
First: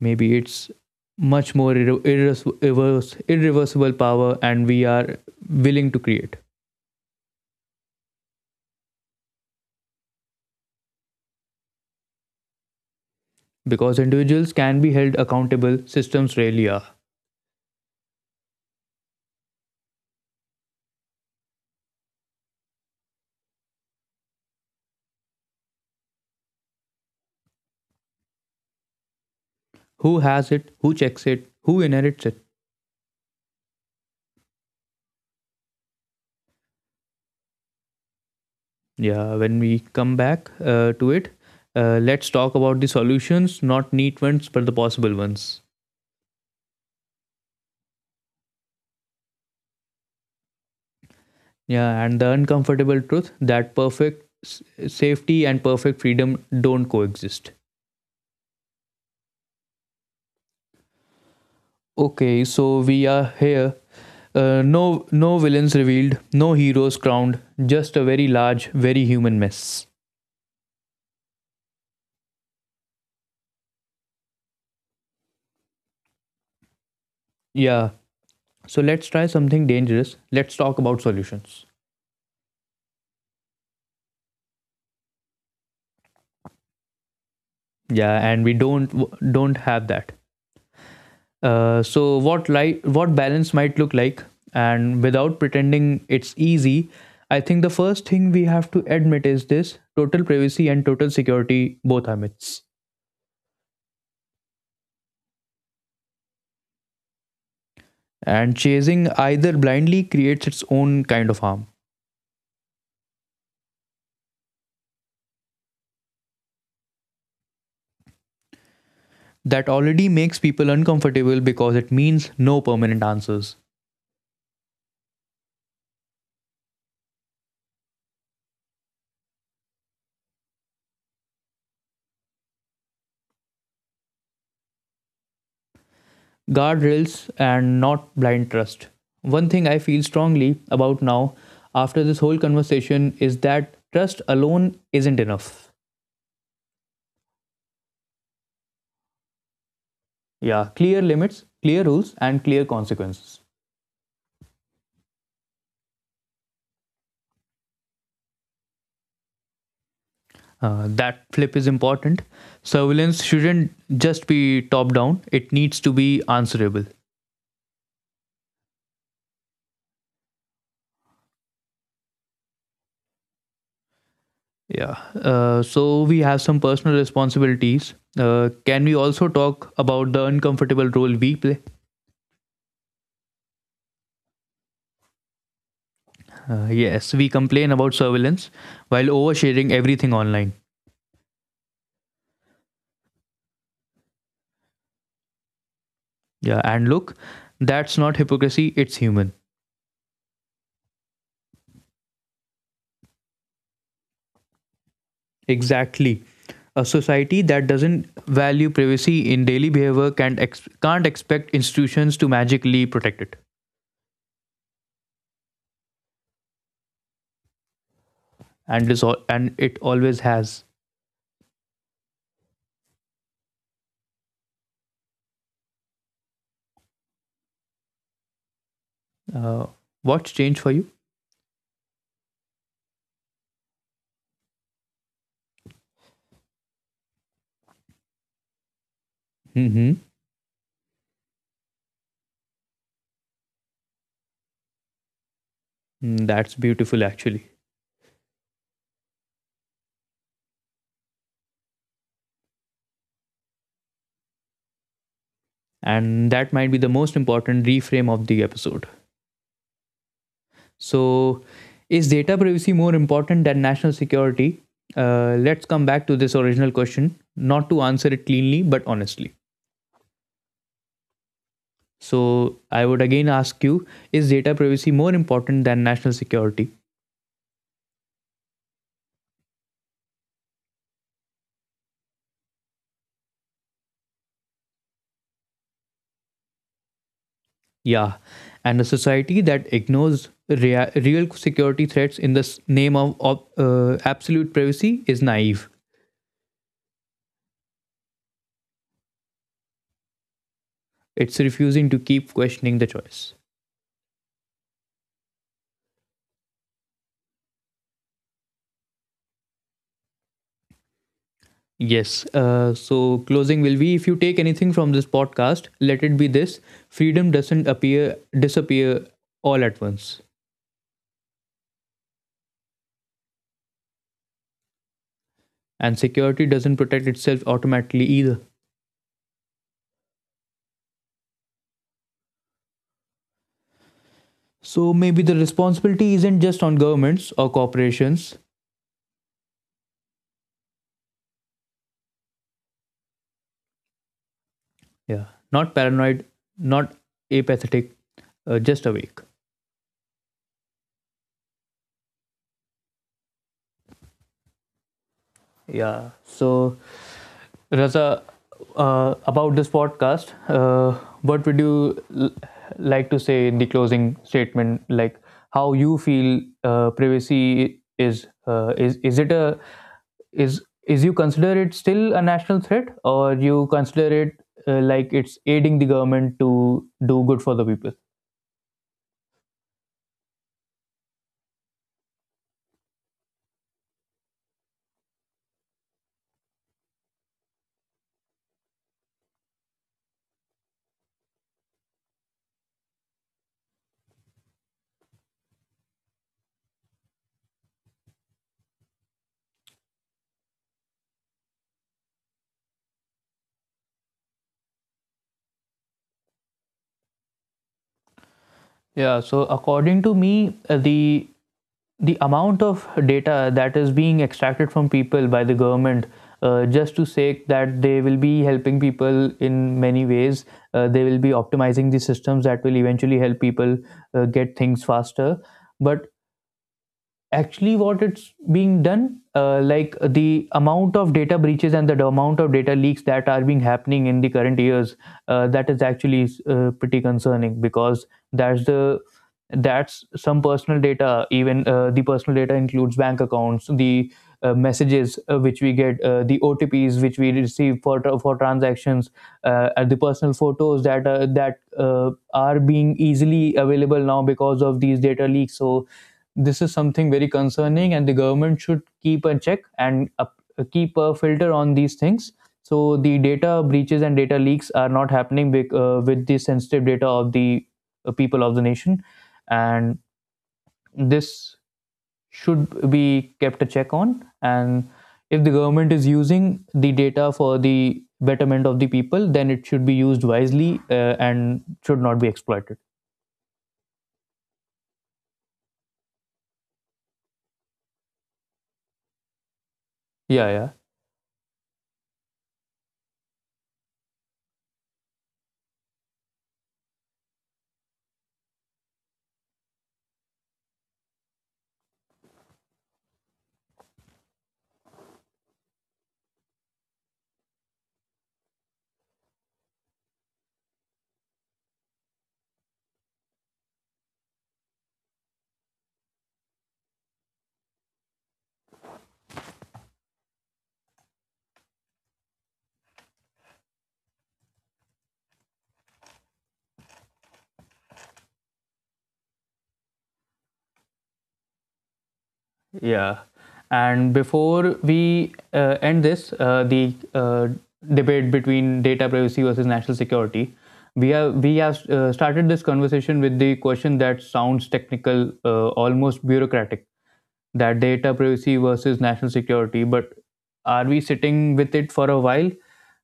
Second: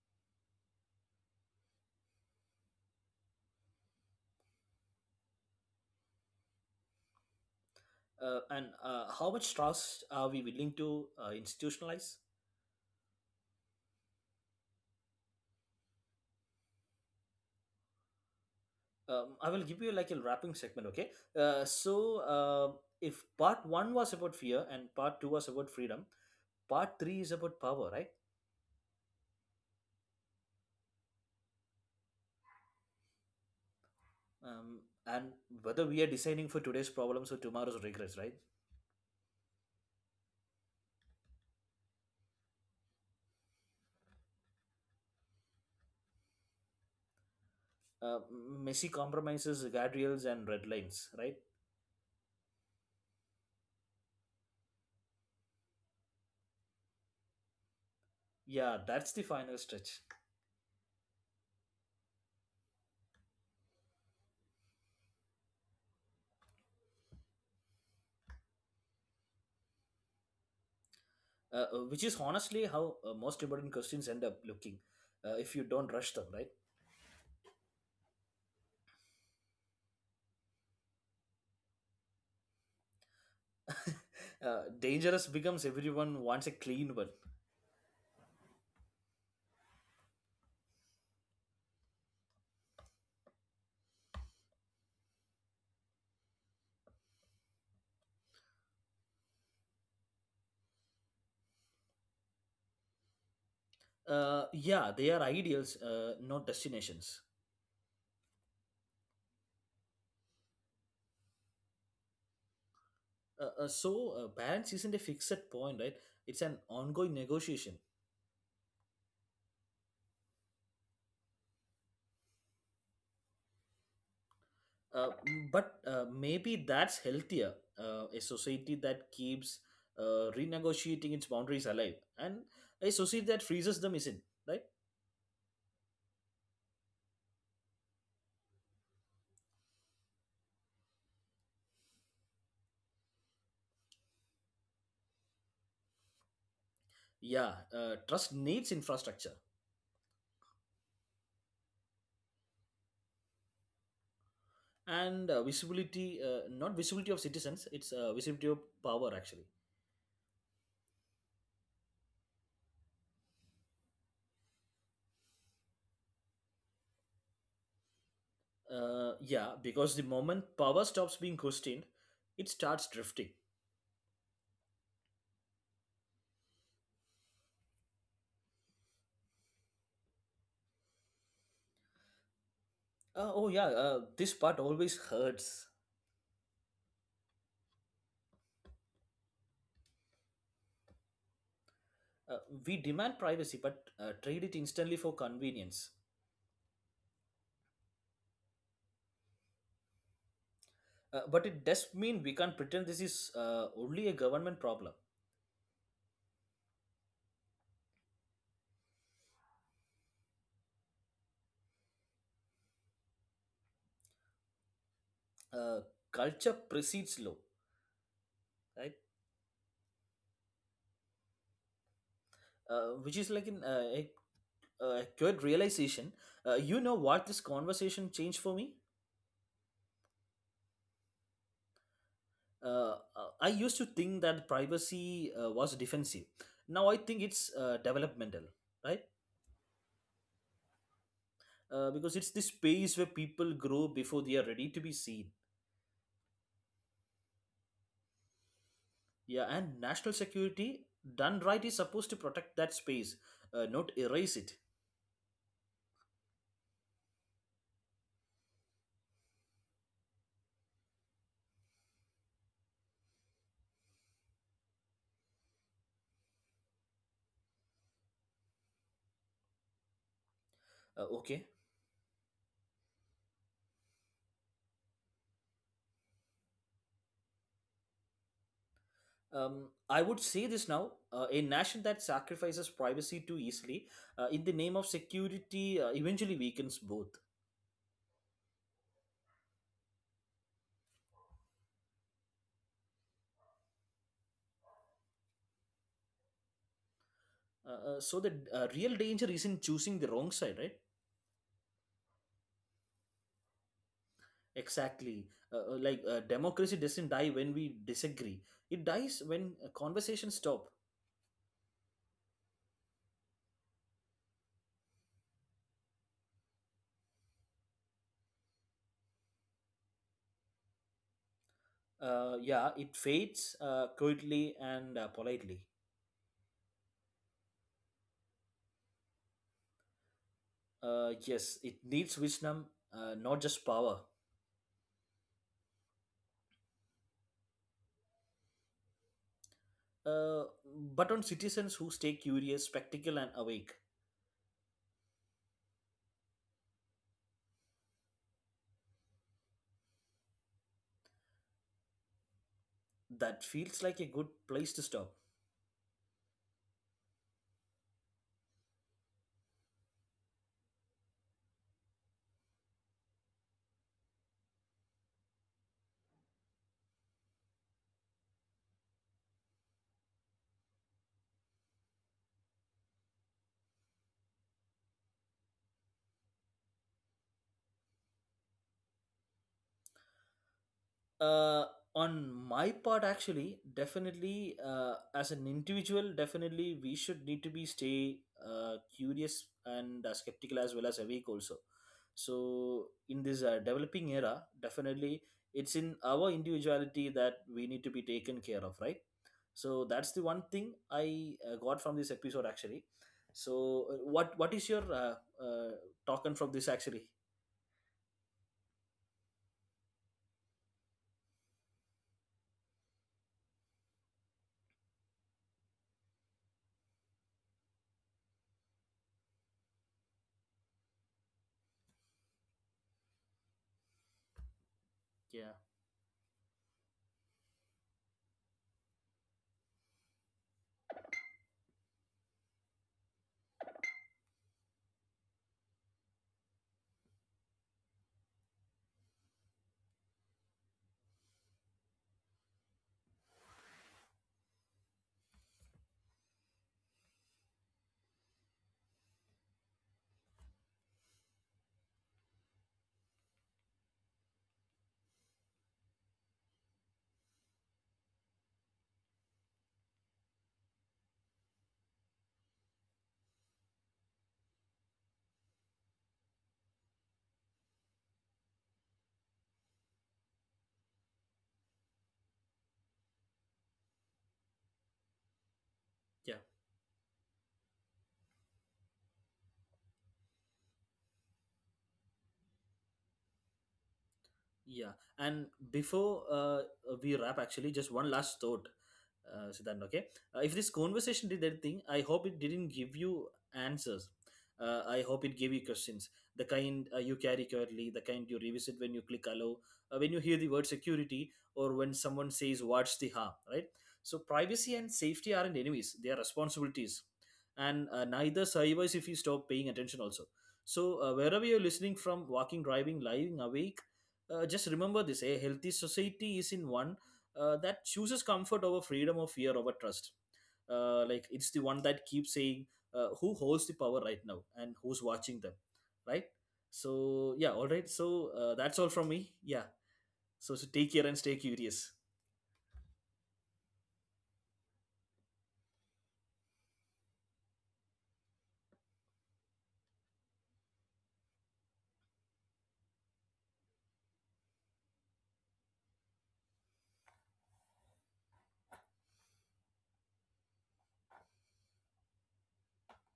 Speaker 1: Maybe it's much more irre- irres- irreverse- irreversible power, and we are willing to create
Speaker 2: uh, and uh, how much trust are we willing to uh, institutionalize?
Speaker 1: because individuals can be held accountable. Systems rarely are.
Speaker 2: Um, i will give you like a wrapping segment, okay? uh, so uh, if part one was about fear and part two was about freedom, part three is about power, right?
Speaker 1: Who has it? Who checks it? Who inherits it?
Speaker 2: Um, and whether we are designing for today's problems or tomorrow's regrets, right?
Speaker 1: Yeah, when we come back uh, to it, uh, let's talk about the solutions, not neat ones, but the possible ones.
Speaker 2: uh, Messy compromises, guardrails, and red lines, right?
Speaker 1: Yeah, and the uncomfortable truth that perfect s- safety and perfect freedom don't coexist.
Speaker 2: Yeah, that's the final stretch.
Speaker 1: Okay, so we are here. Uh, no, no villains revealed, no heroes crowned, just a very large, very human mess.
Speaker 2: Uh, uh, which is honestly how uh, most important questions end up looking uh, if you don't rush them, right?
Speaker 1: Yeah, so let's try something dangerous. Let's talk about solutions.
Speaker 2: Uh, dangerous becomes everyone wants a clean one.
Speaker 1: Yeah, and we don't don't have that. Uh, so what li- what balance might look like, and without pretending it's easy, I think the first thing we have to admit is this: total privacy and total security both are myths,
Speaker 2: Uh, yeah, they are ideals, uh, not destinations.
Speaker 1: and chasing either blindly creates its own kind of harm.
Speaker 2: Uh, uh, so, uh, balance isn't a fixed point, right? It's an ongoing negotiation.
Speaker 1: That already makes people uncomfortable because it means no permanent answers.
Speaker 2: Uh, but uh, maybe that's healthier. Uh, a society that keeps uh, renegotiating its boundaries alive, and a society that freezes them isn't, right?
Speaker 1: Guardrails and not blind trust. One thing I feel strongly about now, after this whole conversation, is that trust alone isn't enough.
Speaker 2: Yeah, uh, trust needs infrastructure
Speaker 1: Yeah, clear limits, clear rules, and clear consequences.
Speaker 2: and uh, visibility, uh, not visibility of citizens, it's uh, visibility of power, actually.
Speaker 1: Uh, that flip is important. Surveillance shouldn't just be top down; it needs to be answerable.
Speaker 2: Uh, yeah, because the moment power stops being questioned, it starts drifting.
Speaker 1: Yeah. Uh, so we have some personal responsibilities. Uh, can we also talk about the uncomfortable role we play?
Speaker 2: Uh, oh, yeah, uh, this part always hurts.
Speaker 1: Uh, yes, we complain about surveillance while oversharing everything online.
Speaker 2: Uh, we demand privacy but uh, trade it instantly for convenience.
Speaker 1: Yeah, and look, that's not hypocrisy, it's human.
Speaker 2: Uh, but it does mean we can't pretend this is uh, only a government problem.
Speaker 1: Exactly. A society that doesn't value privacy in daily behavior can't ex- can't expect institutions to magically protect it,
Speaker 2: Uh, Culture precedes law, right?
Speaker 1: and this al- and it always has.
Speaker 2: Uh, which is like an, uh, a, a acute realization. Uh, you know what this conversation changed for me?
Speaker 1: Uh, what's changed for you?
Speaker 2: uh, uh, I used to think that privacy uh, was defensive. Now I think it's uh, developmental, right?
Speaker 1: Hmm.
Speaker 2: Uh, because it's the space where people grow before they are ready to be seen.
Speaker 1: That's beautiful, actually,
Speaker 2: Yeah, and national security done right is supposed to protect that space, uh, not erase it.
Speaker 1: and that might be the most important reframe of the episode. So, is data privacy more important than national security? Uh, let's come back to this original question, not to answer it cleanly but honestly.
Speaker 2: Uh, okay.
Speaker 1: So I would again ask you, is data privacy more important than national security?
Speaker 2: Um, I would say this now: uh, a nation that sacrifices privacy too easily, uh, in the name of security, uh, eventually weakens both.
Speaker 1: Yeah. And a society that ignores rea- real security threats in the name of, of uh, absolute privacy is naive.
Speaker 2: Uh, uh, so the uh, real danger is in choosing the wrong side, right?
Speaker 1: It's refusing to keep questioning the choice.
Speaker 2: Exactly. Uh, uh, like uh, democracy doesn't die when we disagree. It dies when uh, conversations stop.
Speaker 1: Yes. Uh, so, closing will be, if you take anything from this podcast, let it be this: freedom doesn't appear, disappear all at once.
Speaker 2: Uh, yeah, it fades uh, quietly and uh, politely.
Speaker 1: And security doesn't protect itself automatically either.
Speaker 2: Uh, yes, it needs wisdom, uh, not just power.
Speaker 1: So maybe the responsibility isn't just on governments or corporations.
Speaker 2: Uh, but on citizens who stay curious, spectacle, and awake.
Speaker 1: Yeah. Not paranoid, not apathetic, uh, just awake.
Speaker 2: That feels like a good place to stop.
Speaker 1: Yeah. So Raza, uh, about this podcast, uh, what would you l- like to say in the closing statement? Like, how you feel uh, privacy is uh, is is it a is is you consider it still a national threat, or you consider it uh, like it's aiding the government to do good for the people?
Speaker 2: uh, on my part, actually, definitely, uh, as an individual, definitely we should need to be stay uh, curious and uh, skeptical as well as awake also. So in this uh, developing era, definitely it's in our individuality that we need to be taken care of, right? So that's the one thing I uh, got from this episode actually. So uh, what what is your uh, uh, token from this actually?
Speaker 1: Yeah, so according to me, uh, the the amount of data that is being extracted from people by the government, uh, just to say that they will be helping people in many ways, uh, they will be optimizing the systems that will eventually help people uh, get things
Speaker 2: Yeah,
Speaker 1: faster, but actually what it's being done, uh, like the amount of data breaches and the amount of data leaks that are being happening in the current years, uh, that is actually uh, pretty concerning, because that's the that's some personal data. Even uh, the personal data includes bank accounts, the uh, messages uh, which we get, uh, the O T Ps which we receive for for transactions, uh, and the personal photos that uh, that uh, are being easily available now because of these data leaks. So this is something very concerning, and the government should keep a check and a, keep a filter on these things, so the data breaches and data leaks are not happening bec- uh, with the sensitive data of the uh, people of the nation, and this should be kept a check on. And if the government is
Speaker 2: yeah.
Speaker 1: using the data for the betterment of the people, then it should be used wisely uh, and should not be exploited.
Speaker 2: Yeah, and before uh, we wrap, actually, just one last thought, uh, Siddhant. Okay, uh, if this
Speaker 1: Yeah, yeah.
Speaker 2: conversation did anything, I hope it didn't give you answers. Uh, I hope it gave you questions, the kind uh, you carry currently, the kind you revisit when you click allow, uh, when you hear the word security, or when someone says "What's the harm?" Right. So privacy and safety aren't enemies; they are responsibilities, and uh, neither survives if you stop paying attention. Also. So uh, wherever you're listening from, walking, driving, lying awake, uh, just remember this: a healthy society is in one uh, that chooses comfort over freedom or fear over trust. Uh, like it's the one that keeps saying uh, who holds the power right now and who's watching them, right? So, yeah, all right. So, uh, that's all from me. Yeah. So, so, take care and stay curious.
Speaker 1: Yeah. And before we uh, end this, uh, the uh, debate between data privacy versus national security, we have we have uh, started this conversation with the question that sounds technical, uh, almost bureaucratic, that data privacy versus national security. But are we sitting with it for a while?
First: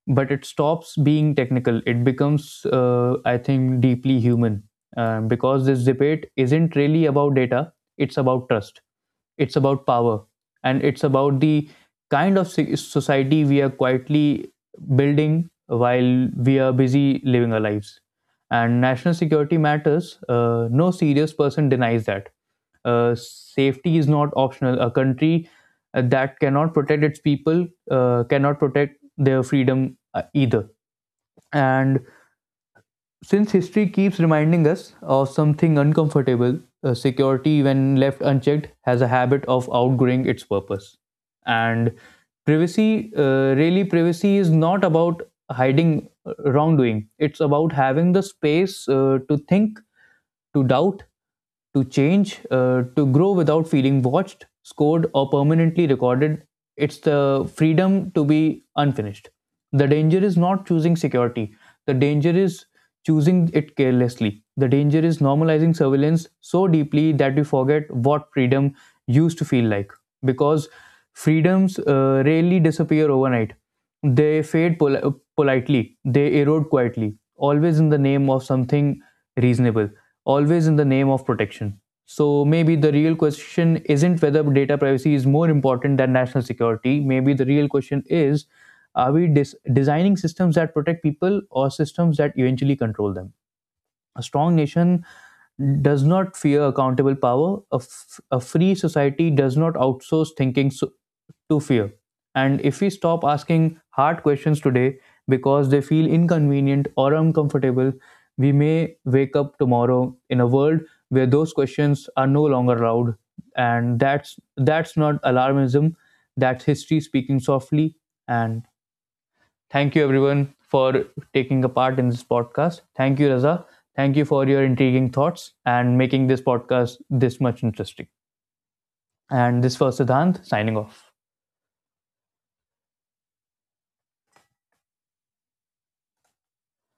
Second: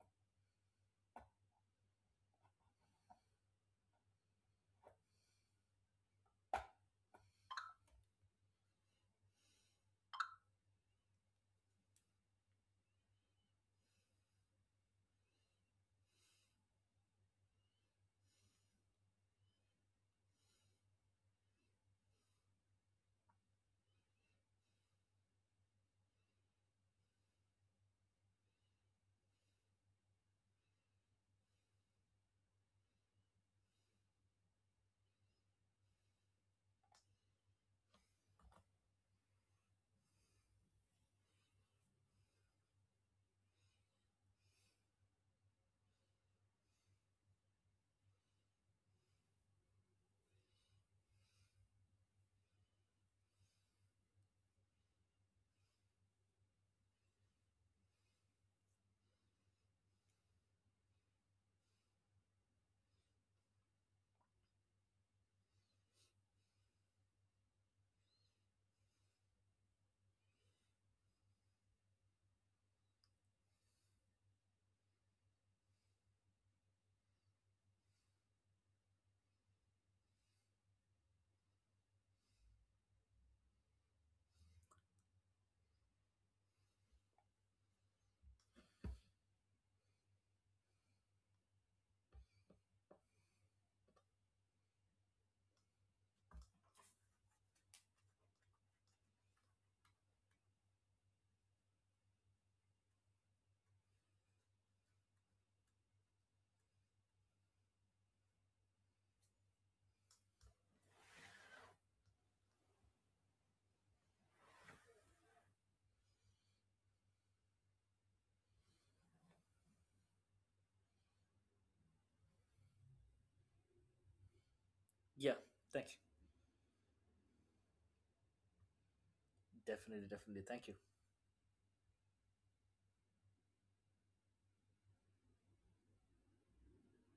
Speaker 1: But it stops being technical. It becomes, uh, I think, deeply human, um, because this debate isn't really about data. It's about trust, it's about power, and it's about the kind of si- society we are quietly building while we are busy living our lives. And national security matters, uh, no serious person denies that. Uh, safety is not optional. A country uh, that cannot protect its people uh, cannot protect their freedom uh, either. And since history keeps reminding us of something uncomfortable, uh, security, when left unchecked, has a habit of outgrowing its purpose. And privacy, uh, really, privacy is not about hiding uh, wrongdoing. It's about having the space uh, to think, to doubt, to change, uh, to grow without feeling watched, scored, or permanently recorded. It's the freedom to be unfinished. The danger is not choosing security, the danger is choosing it carelessly. The danger is normalizing surveillance so deeply that we forget what freedom used to feel like, because freedoms uh, rarely disappear overnight. They fade pol- politely, they erode quietly, always in the name of something reasonable, always in the name of protection. So maybe the real question isn't whether data privacy is more important than national security. Maybe the real question is, are we dis- designing systems that protect people, or systems that eventually control them? A strong nation does not fear accountable power. A, f- a free society does not outsource thinking so- to fear. And if we stop asking hard questions today because they feel inconvenient or uncomfortable, we may wake up tomorrow in a world where those questions are no longer allowed. And that's that's not alarmism. That's history speaking softly. And thank you, everyone, for taking a part in this podcast. Thank you, Raza. Thank you for your intriguing
Speaker 2: Yeah.
Speaker 1: thoughts and
Speaker 2: Thank
Speaker 1: making this podcast this much interesting.
Speaker 2: you.
Speaker 1: And this was
Speaker 2: Definitely, definitely.
Speaker 1: Siddhant
Speaker 2: Thank you.
Speaker 1: signing off.